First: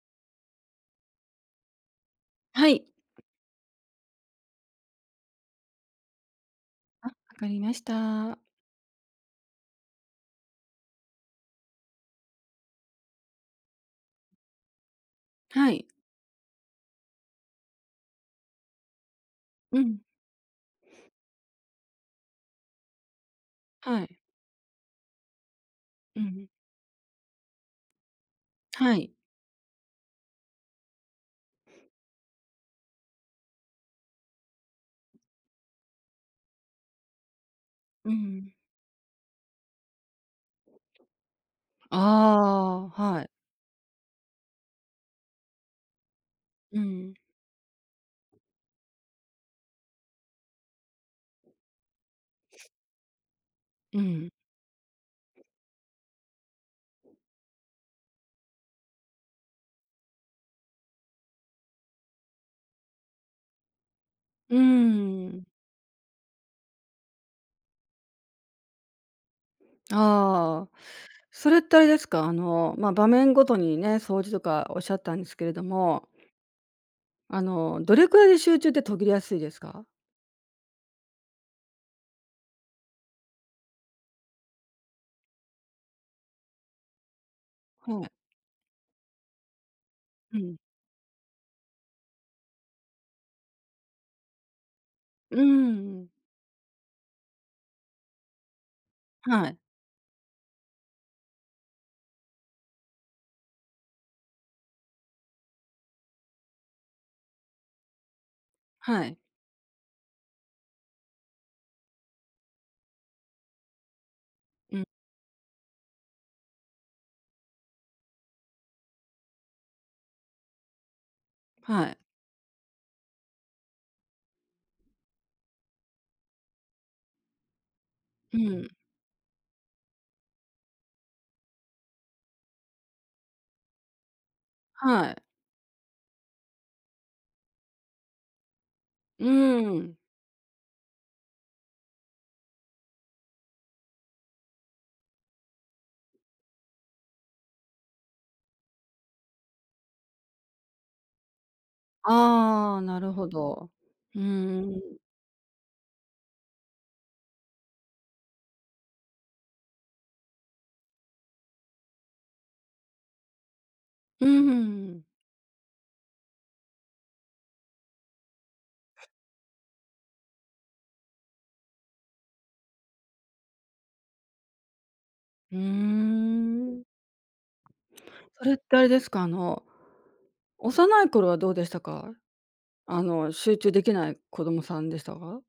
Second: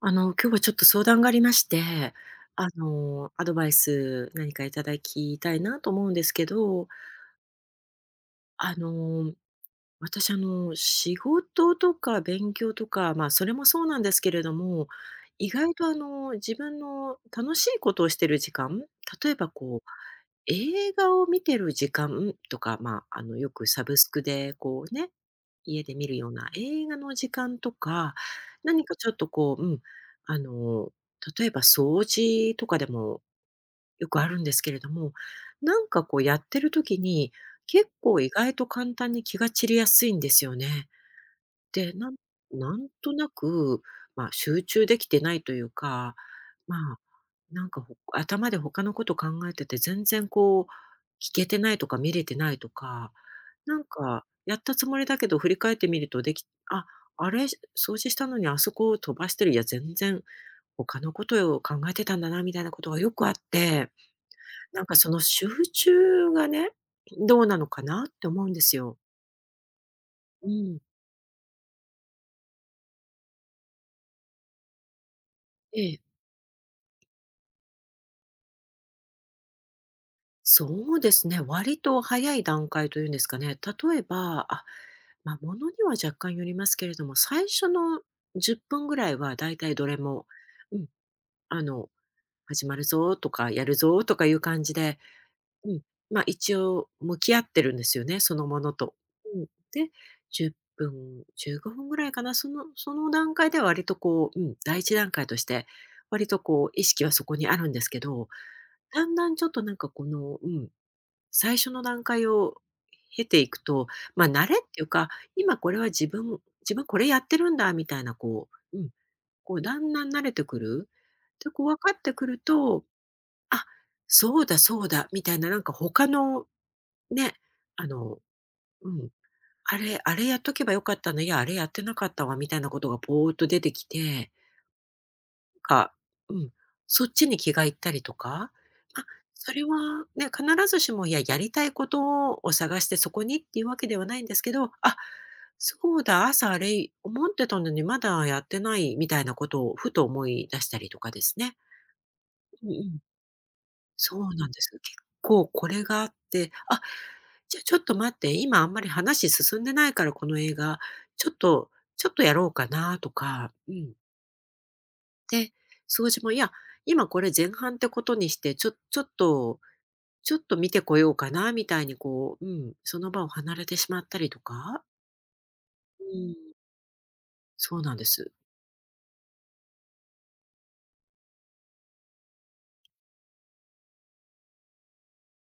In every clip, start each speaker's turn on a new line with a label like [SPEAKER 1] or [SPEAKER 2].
[SPEAKER 1] 今日はちょっと相談がありまして、
[SPEAKER 2] はい。
[SPEAKER 1] アドバイス何かいただきたいなと思うんですけど、
[SPEAKER 2] わかりました。
[SPEAKER 1] あの、私、仕事とか勉強とか、まあ、それもそうなんですけれども、意
[SPEAKER 2] は
[SPEAKER 1] 外
[SPEAKER 2] い。
[SPEAKER 1] とあの、自分の楽しいことをしてる時間、例えば
[SPEAKER 2] う
[SPEAKER 1] こう、
[SPEAKER 2] ん。
[SPEAKER 1] 映画を見てる時間とか、まあ、よくサブ
[SPEAKER 2] は
[SPEAKER 1] ス
[SPEAKER 2] い。
[SPEAKER 1] クでこうね、家で見る
[SPEAKER 2] う
[SPEAKER 1] よう
[SPEAKER 2] ん。
[SPEAKER 1] な映画の時間とか、何
[SPEAKER 2] は
[SPEAKER 1] かち
[SPEAKER 2] い。
[SPEAKER 1] ょっとこう、うん、あの、例えば掃除とかでもよくあるんですけれども、なんかこうやってる時に、結
[SPEAKER 2] う
[SPEAKER 1] 構意
[SPEAKER 2] ん。
[SPEAKER 1] 外と簡単に気が散りやすいんですよね。で、
[SPEAKER 2] あ
[SPEAKER 1] なんなん
[SPEAKER 2] あ、
[SPEAKER 1] と
[SPEAKER 2] は
[SPEAKER 1] な
[SPEAKER 2] い。
[SPEAKER 1] く、まあ、集中できてないというか、ま
[SPEAKER 2] う
[SPEAKER 1] あ、
[SPEAKER 2] ん。
[SPEAKER 1] なんか頭で他のこと考えてて全然こう、聞けてないとか見れてないとか、なん
[SPEAKER 2] う
[SPEAKER 1] か
[SPEAKER 2] ん。
[SPEAKER 1] やったつもりだけど振り返ってみるとあ、あれ、掃除したのにあそこを飛ばしてる、いや全然他のことを考えてたんだなみたいなことがよくあって、
[SPEAKER 2] うー
[SPEAKER 1] なんかその集
[SPEAKER 2] ん。
[SPEAKER 1] 中がね、どうなのかなって思うんですよ。う
[SPEAKER 2] ああ。
[SPEAKER 1] ん。
[SPEAKER 2] それってあれですか、ま、場面ごとにね、掃除とかおっしゃったんですけれど
[SPEAKER 1] ええ。
[SPEAKER 2] も、どれくらいで集中って途切れやすいですか？
[SPEAKER 1] そうですね、割と早い段階というんですかね。例えば、あ、まあ、ものには若干よりますけれども、最初の
[SPEAKER 2] はい。
[SPEAKER 1] 10分ぐらいはだいたいどれも、
[SPEAKER 2] うん。
[SPEAKER 1] うん、あの、始まるぞとか、やるぞとかいう感じで、
[SPEAKER 2] う
[SPEAKER 1] うん、
[SPEAKER 2] ーん。
[SPEAKER 1] ま、一応向き合ってるんですよね、そのものと。う
[SPEAKER 2] は
[SPEAKER 1] ん、
[SPEAKER 2] い。
[SPEAKER 1] で、10分、15分ぐらいかな、その段階では割とこう、うん、第一段階として、割とこう意識はそこにあるんですけど、
[SPEAKER 2] は
[SPEAKER 1] だん
[SPEAKER 2] い。
[SPEAKER 1] だんちょっとなんかこの、うん、最初の段階を経ていくと、ま、慣れっ
[SPEAKER 2] う
[SPEAKER 1] て
[SPEAKER 2] ん。
[SPEAKER 1] いうか、今これは自分これやってるんだみたいなこう、うん、こうだんだん慣れてくる。で、こう分
[SPEAKER 2] は
[SPEAKER 1] か
[SPEAKER 2] い。
[SPEAKER 1] ってくると、あ、そうだそうだみたいななんか他のね、あの、
[SPEAKER 2] うん。
[SPEAKER 1] うん、あれあれやっとけばよかったの、いや、あれやってなかったわみたいなことがぼーっと出てきて、
[SPEAKER 2] はい。
[SPEAKER 1] か、うん、そっちに気がいったりとか、あ、
[SPEAKER 2] う
[SPEAKER 1] それは
[SPEAKER 2] ーん。
[SPEAKER 1] ね、必ずしも、いや、やりたいことを探してそこにっていうわけではないんですけど、あ、そうだ、朝あれ思ってたのにまだやってないみたいなことをふと思い出したりとかですね。うん
[SPEAKER 2] あ
[SPEAKER 1] う
[SPEAKER 2] あ、
[SPEAKER 1] ん。
[SPEAKER 2] なるほど。う
[SPEAKER 1] そうなんです。
[SPEAKER 2] ー
[SPEAKER 1] 結
[SPEAKER 2] ん。
[SPEAKER 1] 構これがあって、あ、じゃあちょっと待って、今あんまり話進んでないからこの映画、ちょっとちょっとやろうかなとか、うん。
[SPEAKER 2] うーん。
[SPEAKER 1] で、掃除も、いや、今これ前半ってことにして、ちょっとちょっと見てこようかなみたいにこう、うん、その場を離れてしまったりとか、
[SPEAKER 2] う
[SPEAKER 1] う
[SPEAKER 2] ー
[SPEAKER 1] ん、
[SPEAKER 2] ん。
[SPEAKER 1] そうなんです。
[SPEAKER 2] それってあれですか、幼い頃はどうでしたか？集中できない子供さんでしたか？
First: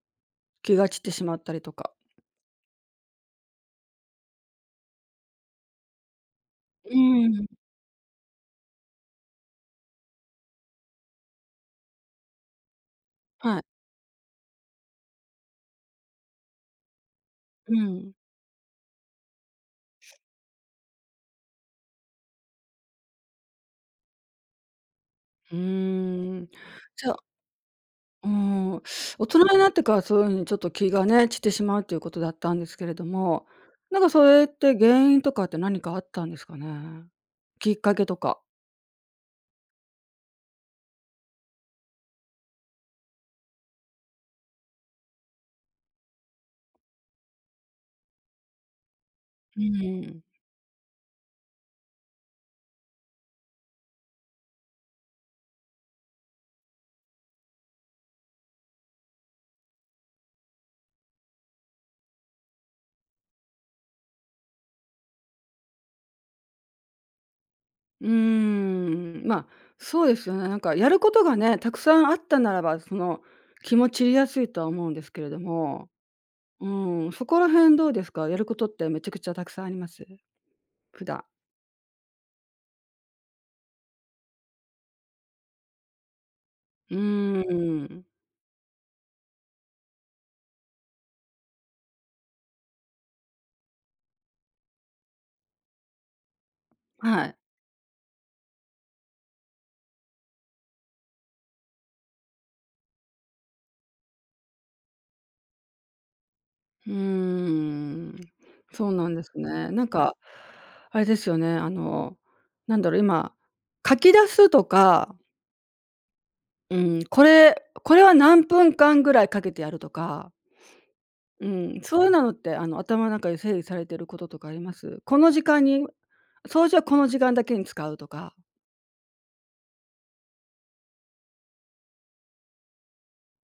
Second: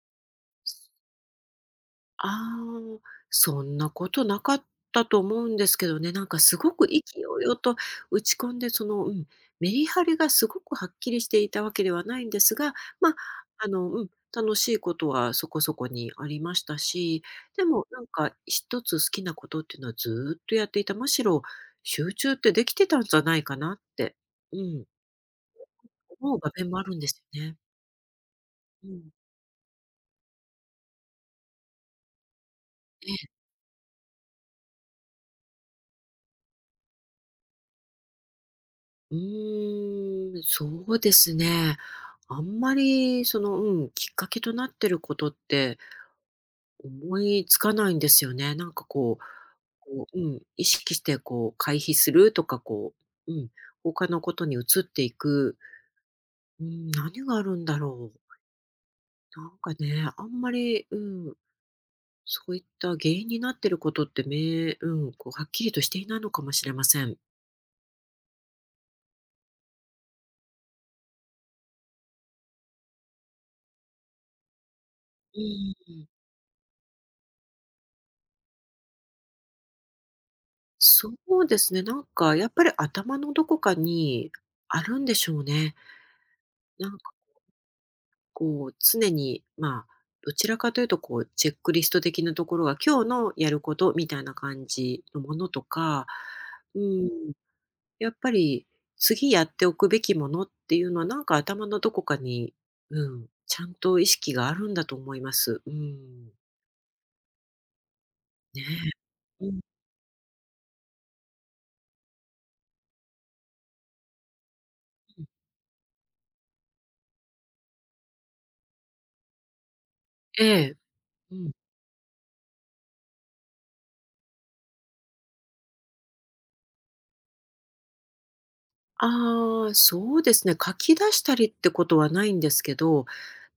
[SPEAKER 2] 気が散ってしまったりとか。
[SPEAKER 1] ああ、そんなことなかったと思うんですけどね、なんかすごく
[SPEAKER 2] う
[SPEAKER 1] 勢い
[SPEAKER 2] ー
[SPEAKER 1] よ
[SPEAKER 2] ん、
[SPEAKER 1] と打ち込んで、その、うん、メリハリがすごくはっきりしていたわけではないんですが、まあ、
[SPEAKER 2] はい。
[SPEAKER 1] うん、楽しいことはそこそこにありましたし、で
[SPEAKER 2] う
[SPEAKER 1] もなん
[SPEAKER 2] ん。
[SPEAKER 1] か一つ好きなことっていうのはずーっとやっていた、むしろ集中ってできてたんじゃないかなって、うん、
[SPEAKER 2] う
[SPEAKER 1] 思う
[SPEAKER 2] ーん。
[SPEAKER 1] 場面もあるん
[SPEAKER 2] じ
[SPEAKER 1] で
[SPEAKER 2] ゃあ
[SPEAKER 1] すよね。
[SPEAKER 2] うーん、
[SPEAKER 1] うん。
[SPEAKER 2] 大人になってからそういう風にちょっと気がね、散ってしまうということだったんですけれども、なんかそれって原因とかって何かあったんですかね？きっかけとか。
[SPEAKER 1] うーん、そうですね。あんまり、その、うん、きっかけとなってることって思いつかないんですよね。なんかこう、
[SPEAKER 2] う
[SPEAKER 1] こ
[SPEAKER 2] ー
[SPEAKER 1] う、
[SPEAKER 2] ん。
[SPEAKER 1] うん、意識してこう回避するとか、こう、うん、他のことに移っていく、うん、何があるんだろう。なんかね、あんまり、うん、そういった原因になってることってうん、こうはっきりとしていないのかもしれません。
[SPEAKER 2] うーん、ま、そうですよね。なんかやることがね、たくさんあったならば、気も散りやすいとは思うんですけれど
[SPEAKER 1] う
[SPEAKER 2] も、
[SPEAKER 1] ん。
[SPEAKER 2] うん、そこら辺どうですか？やることってめちゃくちゃたくさんあります？普
[SPEAKER 1] そ
[SPEAKER 2] 段。
[SPEAKER 1] うですね、なんかやっぱり頭のどこかにあるんでしょうね。な
[SPEAKER 2] う
[SPEAKER 1] んか
[SPEAKER 2] ーん、
[SPEAKER 1] こう常に、まあ、どちらかというとこうチェックリスト的なところが今日のやることみたいな感じのものとか、うん、
[SPEAKER 2] はい。
[SPEAKER 1] やっぱり次やっておくべきものっていうのはなんか頭のどこかに、うん、ちゃんと意識があるんだと思います。うん。
[SPEAKER 2] うーん、
[SPEAKER 1] ね
[SPEAKER 2] そうなんです
[SPEAKER 1] え。うん。
[SPEAKER 2] ね。なんか、あれですよね、なんだろう、今、書き出すとか、うん、これは何分間ぐらいかけてやるとか
[SPEAKER 1] ええ。う
[SPEAKER 2] う
[SPEAKER 1] ん。
[SPEAKER 2] ん、そういうなのって、頭の中で整理されてることとかあります？この時間に掃除はこの時間だけに使うとか、
[SPEAKER 1] ああ、そうですね。書き出したりってことはないんですけど、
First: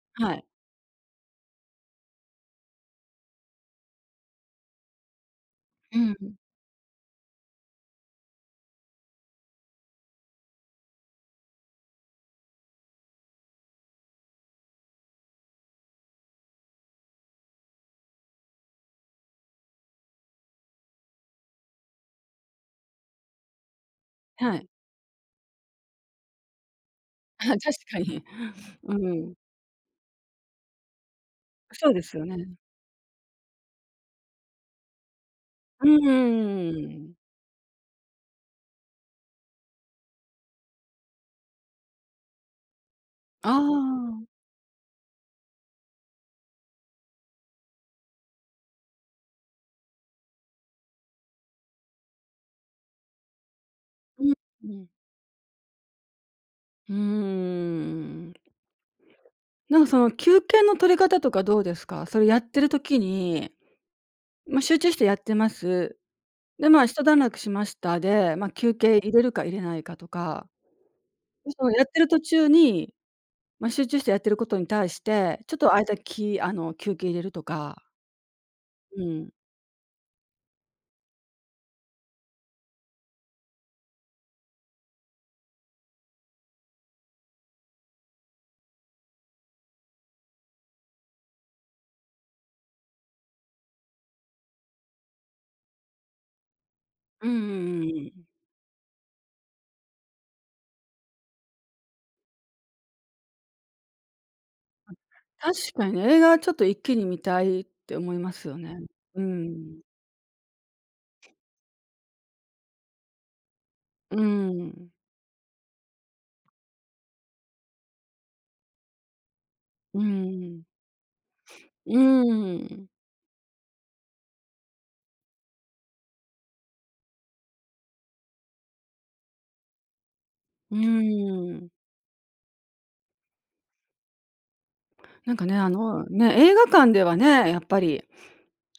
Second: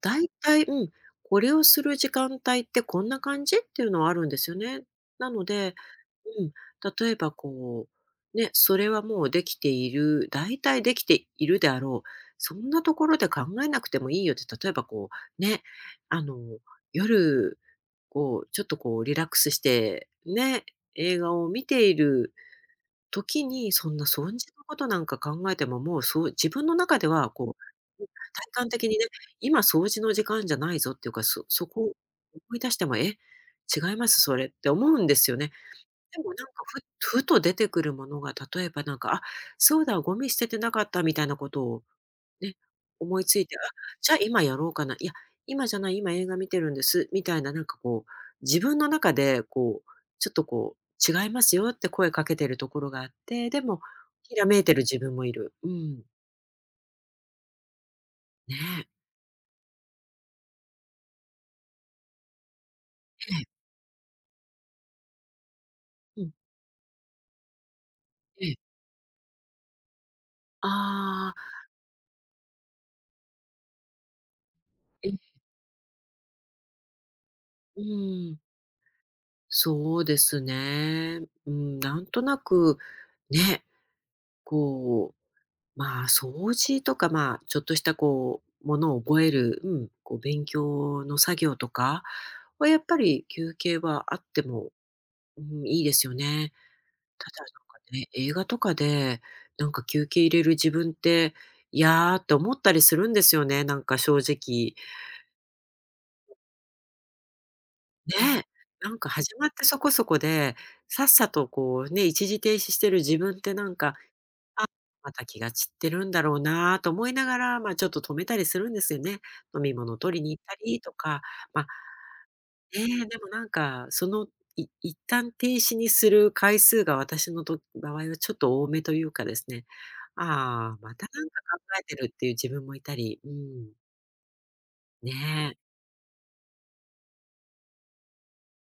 [SPEAKER 1] だい
[SPEAKER 2] はい。
[SPEAKER 1] たい、うん、これをする時間帯ってこんな感じっていうのはあるんですよね。なので、
[SPEAKER 2] うん。
[SPEAKER 1] うん、例えばこう、ね、それはもうできている、大体できているであろう、そんなところで考えなくてもいいよって、例えばこう、ね、あの、夜、こう、ちょっとこう、リラックスして、ね、映画を見ている時に、そんな損じ
[SPEAKER 2] は
[SPEAKER 1] の
[SPEAKER 2] い。
[SPEAKER 1] ことなんか考えても、もうそう自分の中では
[SPEAKER 2] あ、
[SPEAKER 1] こ
[SPEAKER 2] 確か
[SPEAKER 1] う、
[SPEAKER 2] に。
[SPEAKER 1] 体感的
[SPEAKER 2] う
[SPEAKER 1] にね、
[SPEAKER 2] ん。
[SPEAKER 1] 今掃除の時間じゃないぞっていうか、そこ
[SPEAKER 2] そ
[SPEAKER 1] を
[SPEAKER 2] うですよね。
[SPEAKER 1] 思い出しても、違いますそれって思うんですよね。
[SPEAKER 2] う
[SPEAKER 1] でもなん
[SPEAKER 2] ん
[SPEAKER 1] か
[SPEAKER 2] ん。
[SPEAKER 1] ふと出てくるものが、例えばなんか、あ、そうだ、ゴミ捨ててなかったみたいなことをね、思いつい
[SPEAKER 2] あ
[SPEAKER 1] て、あ、じゃあ
[SPEAKER 2] あ、
[SPEAKER 1] 今やろうかな、いや、今じゃない、今映画見てるんです、みたいななんかこう、自分の中でこう、ちょっとこう、違いますよって声かけてるところがあって、でも、
[SPEAKER 2] うん
[SPEAKER 1] ひらめいて
[SPEAKER 2] う
[SPEAKER 1] る
[SPEAKER 2] ん。
[SPEAKER 1] 自分もいる。うん。
[SPEAKER 2] うーん。
[SPEAKER 1] ねえ。
[SPEAKER 2] なんかその休憩の取り方とかどうですか？それやってる時
[SPEAKER 1] え
[SPEAKER 2] に、
[SPEAKER 1] え。
[SPEAKER 2] ま、集中してやってます。
[SPEAKER 1] うん。
[SPEAKER 2] で、まあ、一段落しましたで、
[SPEAKER 1] え
[SPEAKER 2] ま、
[SPEAKER 1] え。
[SPEAKER 2] 休憩入れるか入れないかとか、
[SPEAKER 1] ああ、
[SPEAKER 2] そのやってる途中にまあ、集中してやってることに対し
[SPEAKER 1] え、
[SPEAKER 2] て、ちょっと間きあの、休憩入れると
[SPEAKER 1] う
[SPEAKER 2] か、
[SPEAKER 1] ん。
[SPEAKER 2] うん。
[SPEAKER 1] そうですね。うん、なんとなく、ね、こう、まあ、掃除とか、まあ、ちょっとしたこう、ものを覚える、うん、こう勉強の作業とかは、やっぱり休憩はあっても、うん、いいですよね。
[SPEAKER 2] う
[SPEAKER 1] た
[SPEAKER 2] んう
[SPEAKER 1] だなんか
[SPEAKER 2] んうんう
[SPEAKER 1] ね、
[SPEAKER 2] ん。
[SPEAKER 1] 映画とかで、なんか休憩入れる自分って、いやーって思ったりするんですよね、なんか正直。
[SPEAKER 2] 確かにね、映画ちょっと一気に見たいって思
[SPEAKER 1] ね
[SPEAKER 2] いますよね。
[SPEAKER 1] え、なんか
[SPEAKER 2] う
[SPEAKER 1] 始まってそ
[SPEAKER 2] ん。
[SPEAKER 1] こそこで、さっさとこうね、一時停止してる自分ってなんか、
[SPEAKER 2] うん。
[SPEAKER 1] また気が散ってるんだろうなと思いながら、ま、ちょっと止めたりするんですよね。飲み物
[SPEAKER 2] う
[SPEAKER 1] 取りに行った
[SPEAKER 2] ん。
[SPEAKER 1] りとか、ま、
[SPEAKER 2] うー
[SPEAKER 1] え
[SPEAKER 2] ん。
[SPEAKER 1] え、でもなんか、一旦停止にする回数が私のと場合はちょっと多めというかですね、
[SPEAKER 2] う
[SPEAKER 1] ああ、またなんか
[SPEAKER 2] ー
[SPEAKER 1] 考
[SPEAKER 2] ん。
[SPEAKER 1] えてるっていう自分もいたり、うん、ね
[SPEAKER 2] なんかね、
[SPEAKER 1] え。
[SPEAKER 2] ね、映画館ではね、やっぱり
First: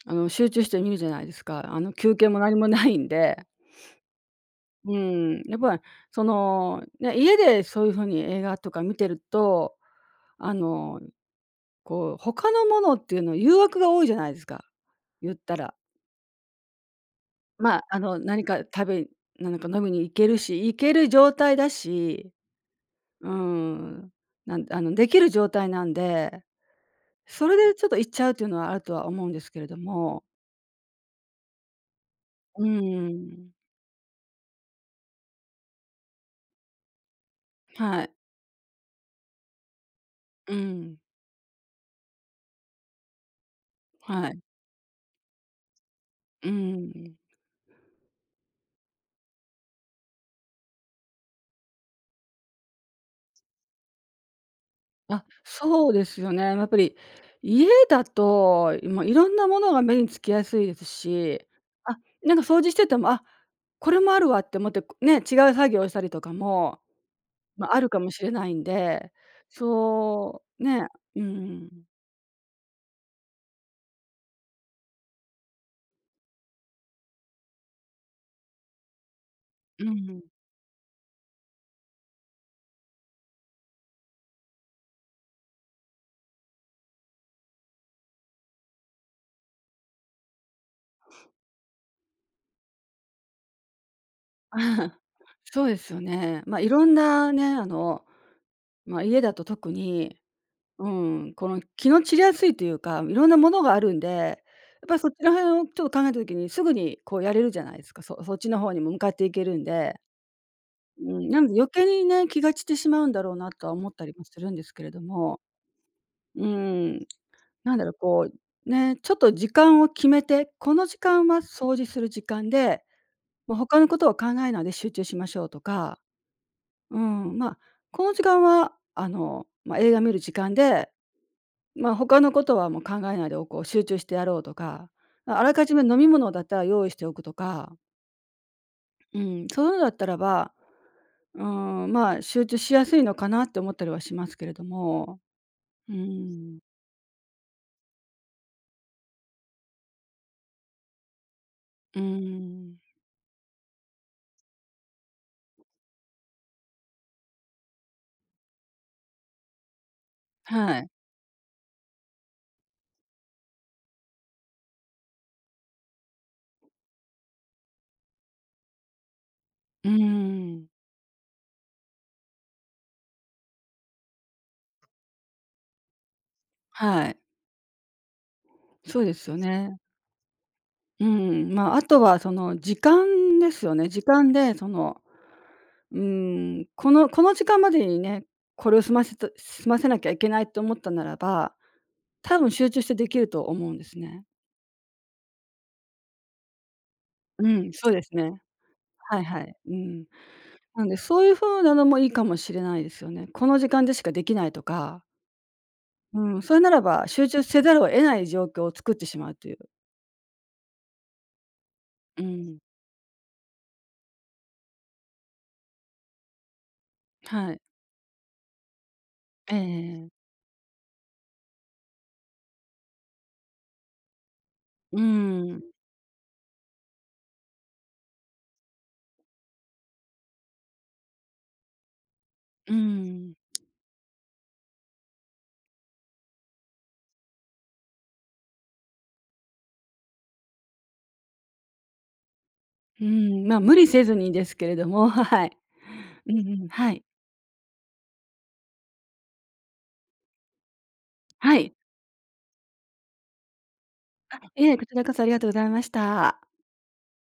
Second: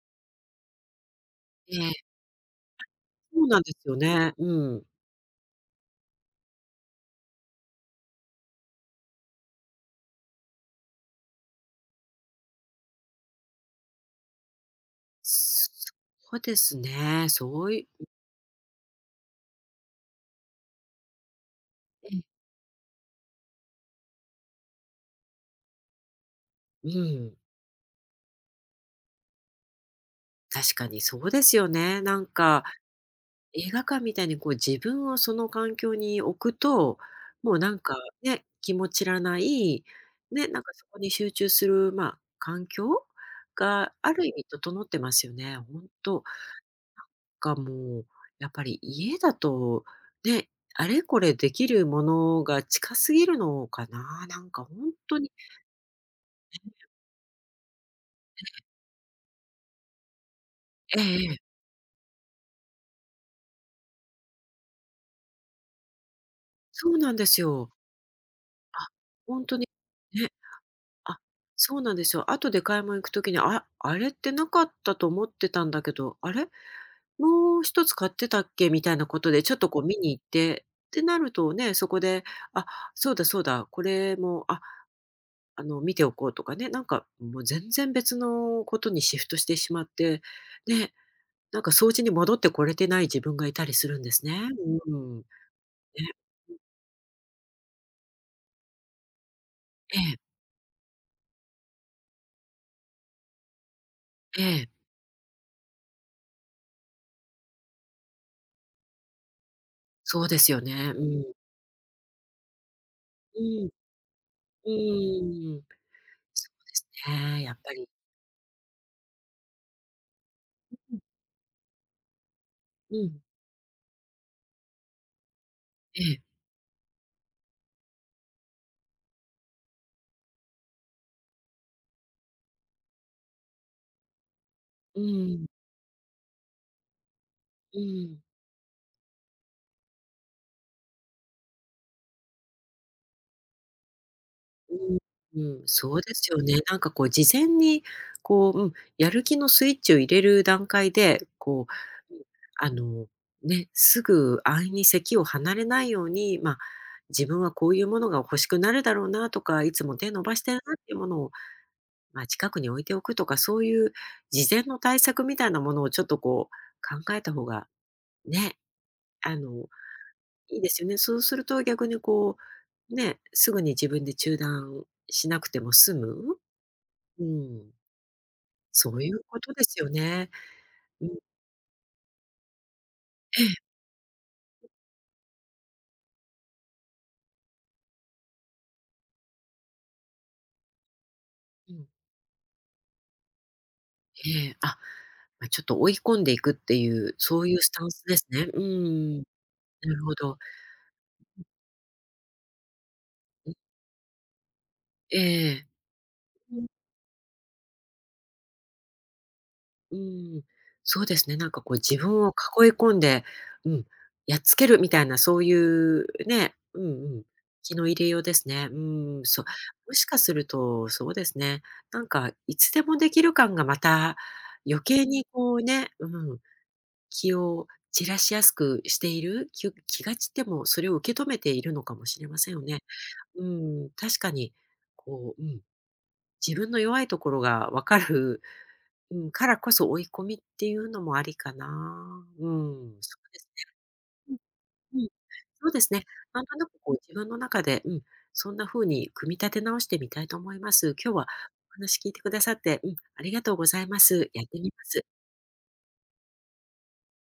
[SPEAKER 2] 集中して見るじゃないですか。
[SPEAKER 1] ええ、
[SPEAKER 2] 休憩も何もないん
[SPEAKER 1] そ
[SPEAKER 2] で。
[SPEAKER 1] うなんですよね。うん。
[SPEAKER 2] うん、やっぱ、その、ね、家でそういう風に映画とか見てると、あの、他のものっていうの誘惑が多いじゃないですか、言った
[SPEAKER 1] そ
[SPEAKER 2] ら。
[SPEAKER 1] うですね、そう
[SPEAKER 2] まあ、
[SPEAKER 1] い
[SPEAKER 2] 何か食べなんか飲みに行けるし、行ける状態だ
[SPEAKER 1] ええ。
[SPEAKER 2] し、うん、なんあの、できる状態なんで、
[SPEAKER 1] うん、
[SPEAKER 2] それでちょっと行っちゃうっていうのはあるとは思うんですけれども。
[SPEAKER 1] 確かにそうですよね。なんか、
[SPEAKER 2] うん。
[SPEAKER 1] 映画館みたいにこう自分をその環境に置くと、もうなんか
[SPEAKER 2] はい。
[SPEAKER 1] ね、気持ちらない、ね、
[SPEAKER 2] う
[SPEAKER 1] なんかそ
[SPEAKER 2] ん。
[SPEAKER 1] こに集中する、まあ、環境がある
[SPEAKER 2] は
[SPEAKER 1] 意
[SPEAKER 2] い。
[SPEAKER 1] 味整ってますよね。本当
[SPEAKER 2] うん。
[SPEAKER 1] かがもう、やっぱり家だと、ね、あれこれできるものが近すぎるのかな、なんか本当
[SPEAKER 2] あ、
[SPEAKER 1] に
[SPEAKER 2] そうですよね。やっぱり家だと、もういろんなものが目につきやすいです
[SPEAKER 1] えええ
[SPEAKER 2] し、
[SPEAKER 1] え、
[SPEAKER 2] あ、なんか掃除してても、あ、これもあるわって思って、ね、違う作業をしたりとかも、
[SPEAKER 1] そうなんです
[SPEAKER 2] ま
[SPEAKER 1] よ。
[SPEAKER 2] あ、あるかもしれないん
[SPEAKER 1] あ、
[SPEAKER 2] で、
[SPEAKER 1] 本当にね。
[SPEAKER 2] そう、ね、
[SPEAKER 1] あ、
[SPEAKER 2] うん、
[SPEAKER 1] そうなんですよ。後で買い物行くときに、あ、あれってなかったと思ってたんだけど、あれ、もう一つ買ってたっけみたいなことでちょっとこ
[SPEAKER 2] う
[SPEAKER 1] う見に行
[SPEAKER 2] ん。
[SPEAKER 1] って、ってなるとね、そこで、あ、そうだそうだ、これも、あ、見ておこうとかね、なんかもう全然別のことにシフトしてしまって、ね、なんか掃除に戻ってこれてない自分がいたりするんですね。う ん。ね、
[SPEAKER 2] そうですよね。まあ、いろんなね、まあ、家だと特
[SPEAKER 1] ええ、
[SPEAKER 2] にうん、この気の散りやすいというか、いろんなものがあるんで、やっ
[SPEAKER 1] ええ、
[SPEAKER 2] ぱりそっちの辺をちょっと考えた時にすぐにこうやれるじゃないですか。そっちの方にも向かっていけるんで。
[SPEAKER 1] そうですよね。う
[SPEAKER 2] うん、
[SPEAKER 1] ん。
[SPEAKER 2] なので余計にね、気が散ってしまうんだろう
[SPEAKER 1] う
[SPEAKER 2] なと
[SPEAKER 1] ん、
[SPEAKER 2] は思ったりもするんですけれども、
[SPEAKER 1] うん。
[SPEAKER 2] う
[SPEAKER 1] そうです
[SPEAKER 2] ん、
[SPEAKER 1] ね、やっぱ
[SPEAKER 2] なんだ
[SPEAKER 1] り。
[SPEAKER 2] ろう、ね、ちょっと時間を決めて、この時間は掃除する時間で、
[SPEAKER 1] うん。
[SPEAKER 2] もう他のことを考えないで集中しましょうとか、
[SPEAKER 1] ええ。
[SPEAKER 2] うん、まあ、この時間はまあ、映画見る時間でまあ、他のことはもう考えないでおこう、集中してやろうとか、
[SPEAKER 1] う
[SPEAKER 2] あ
[SPEAKER 1] ん、
[SPEAKER 2] らかじめ飲み物だったら用意しておくとか、
[SPEAKER 1] うん。
[SPEAKER 2] うん、そういうのだったらば、うん、まあ、集中しやすいのかなって思ったりはしますけれども、
[SPEAKER 1] うん、うん、
[SPEAKER 2] う
[SPEAKER 1] そうですよね。
[SPEAKER 2] ん、
[SPEAKER 1] なんかこう事前に、こう、うん、やる気のスイッチを入れる段階で、こ
[SPEAKER 2] う
[SPEAKER 1] う、うん、あ
[SPEAKER 2] ん、
[SPEAKER 1] の、ね、すぐ安易に席を離れないように、まあ、自分はこういうものが欲しくなるだろうなとか、いつも手伸ばしてるなっ
[SPEAKER 2] はい、
[SPEAKER 1] ていうものを、まあ、近くに置いておくとか、そういう事前の対策みたいなものをちょっとこう考えた方が、ね、あの
[SPEAKER 2] う
[SPEAKER 1] いい
[SPEAKER 2] ん、
[SPEAKER 1] ですよね。そうすると逆にこう、ね、すぐに自分で中断しなくても済む。
[SPEAKER 2] はい、
[SPEAKER 1] うん、そ
[SPEAKER 2] そ
[SPEAKER 1] う
[SPEAKER 2] う
[SPEAKER 1] い
[SPEAKER 2] で
[SPEAKER 1] う
[SPEAKER 2] すよ
[SPEAKER 1] ことです
[SPEAKER 2] ね。
[SPEAKER 1] よね。
[SPEAKER 2] う
[SPEAKER 1] うん、
[SPEAKER 2] ん、まあ、あとはその時間
[SPEAKER 1] え
[SPEAKER 2] で
[SPEAKER 1] え、
[SPEAKER 2] すよね。時間でうこの時間までにね、これを済ませなきゃいけないと思ったならば
[SPEAKER 1] うん、
[SPEAKER 2] 多分集中してできると思うんですね。
[SPEAKER 1] ええ、あ、ま、ちょっと追い込んでいくっていう、そ
[SPEAKER 2] う
[SPEAKER 1] ういう
[SPEAKER 2] ん、
[SPEAKER 1] スタ
[SPEAKER 2] そ
[SPEAKER 1] ン
[SPEAKER 2] うで
[SPEAKER 1] ス
[SPEAKER 2] す
[SPEAKER 1] です
[SPEAKER 2] ね。
[SPEAKER 1] ね。う
[SPEAKER 2] は
[SPEAKER 1] ん、
[SPEAKER 2] い
[SPEAKER 1] な
[SPEAKER 2] はい。うん。
[SPEAKER 1] るほど。
[SPEAKER 2] なんで、そういう風なのもいいかもしれないですよね。こ
[SPEAKER 1] ん、
[SPEAKER 2] の時間でしかできないとか、
[SPEAKER 1] ええ。
[SPEAKER 2] うん、それならば集中せざるを得ない状況を作ってしまうという。
[SPEAKER 1] うん、そうですね、なんかこう自
[SPEAKER 2] う
[SPEAKER 1] 分を
[SPEAKER 2] ん。
[SPEAKER 1] 囲い込んで、うん、やっつけるみたいなそういうね、うんうん、
[SPEAKER 2] はい。
[SPEAKER 1] 気の入れようですね。うん、そう、もし
[SPEAKER 2] え
[SPEAKER 1] か
[SPEAKER 2] え
[SPEAKER 1] するとそうですね、なんかいつでもできる感がまた余
[SPEAKER 2] う
[SPEAKER 1] 計にこ
[SPEAKER 2] ん、
[SPEAKER 1] うね、うん、気を散らしやすくしている、気が散ってもそれを受け止めているのかもしれませんよ
[SPEAKER 2] う
[SPEAKER 1] ね。
[SPEAKER 2] ん、
[SPEAKER 1] うん、確かにこう、うん、自分の弱いところが分かる、うん、からこそ追い込みっていうのもありかな。うん、
[SPEAKER 2] う
[SPEAKER 1] そうで
[SPEAKER 2] ん、
[SPEAKER 1] す
[SPEAKER 2] まあ、無理せずにですけれど
[SPEAKER 1] ね。う
[SPEAKER 2] も、
[SPEAKER 1] ん。
[SPEAKER 2] はい。
[SPEAKER 1] そうですね。
[SPEAKER 2] うん
[SPEAKER 1] なんと
[SPEAKER 2] う
[SPEAKER 1] な
[SPEAKER 2] ん、
[SPEAKER 1] く
[SPEAKER 2] は
[SPEAKER 1] こう
[SPEAKER 2] い。
[SPEAKER 1] 自分の中で、うん、そんな風に組み立て直してみたいと思います。今日は
[SPEAKER 2] は
[SPEAKER 1] お
[SPEAKER 2] い。
[SPEAKER 1] 話聞いてくださって、うん、ありがとうございます。やって
[SPEAKER 2] い
[SPEAKER 1] み
[SPEAKER 2] え、
[SPEAKER 1] ま
[SPEAKER 2] こちら
[SPEAKER 1] す。
[SPEAKER 2] こそありがとうございました。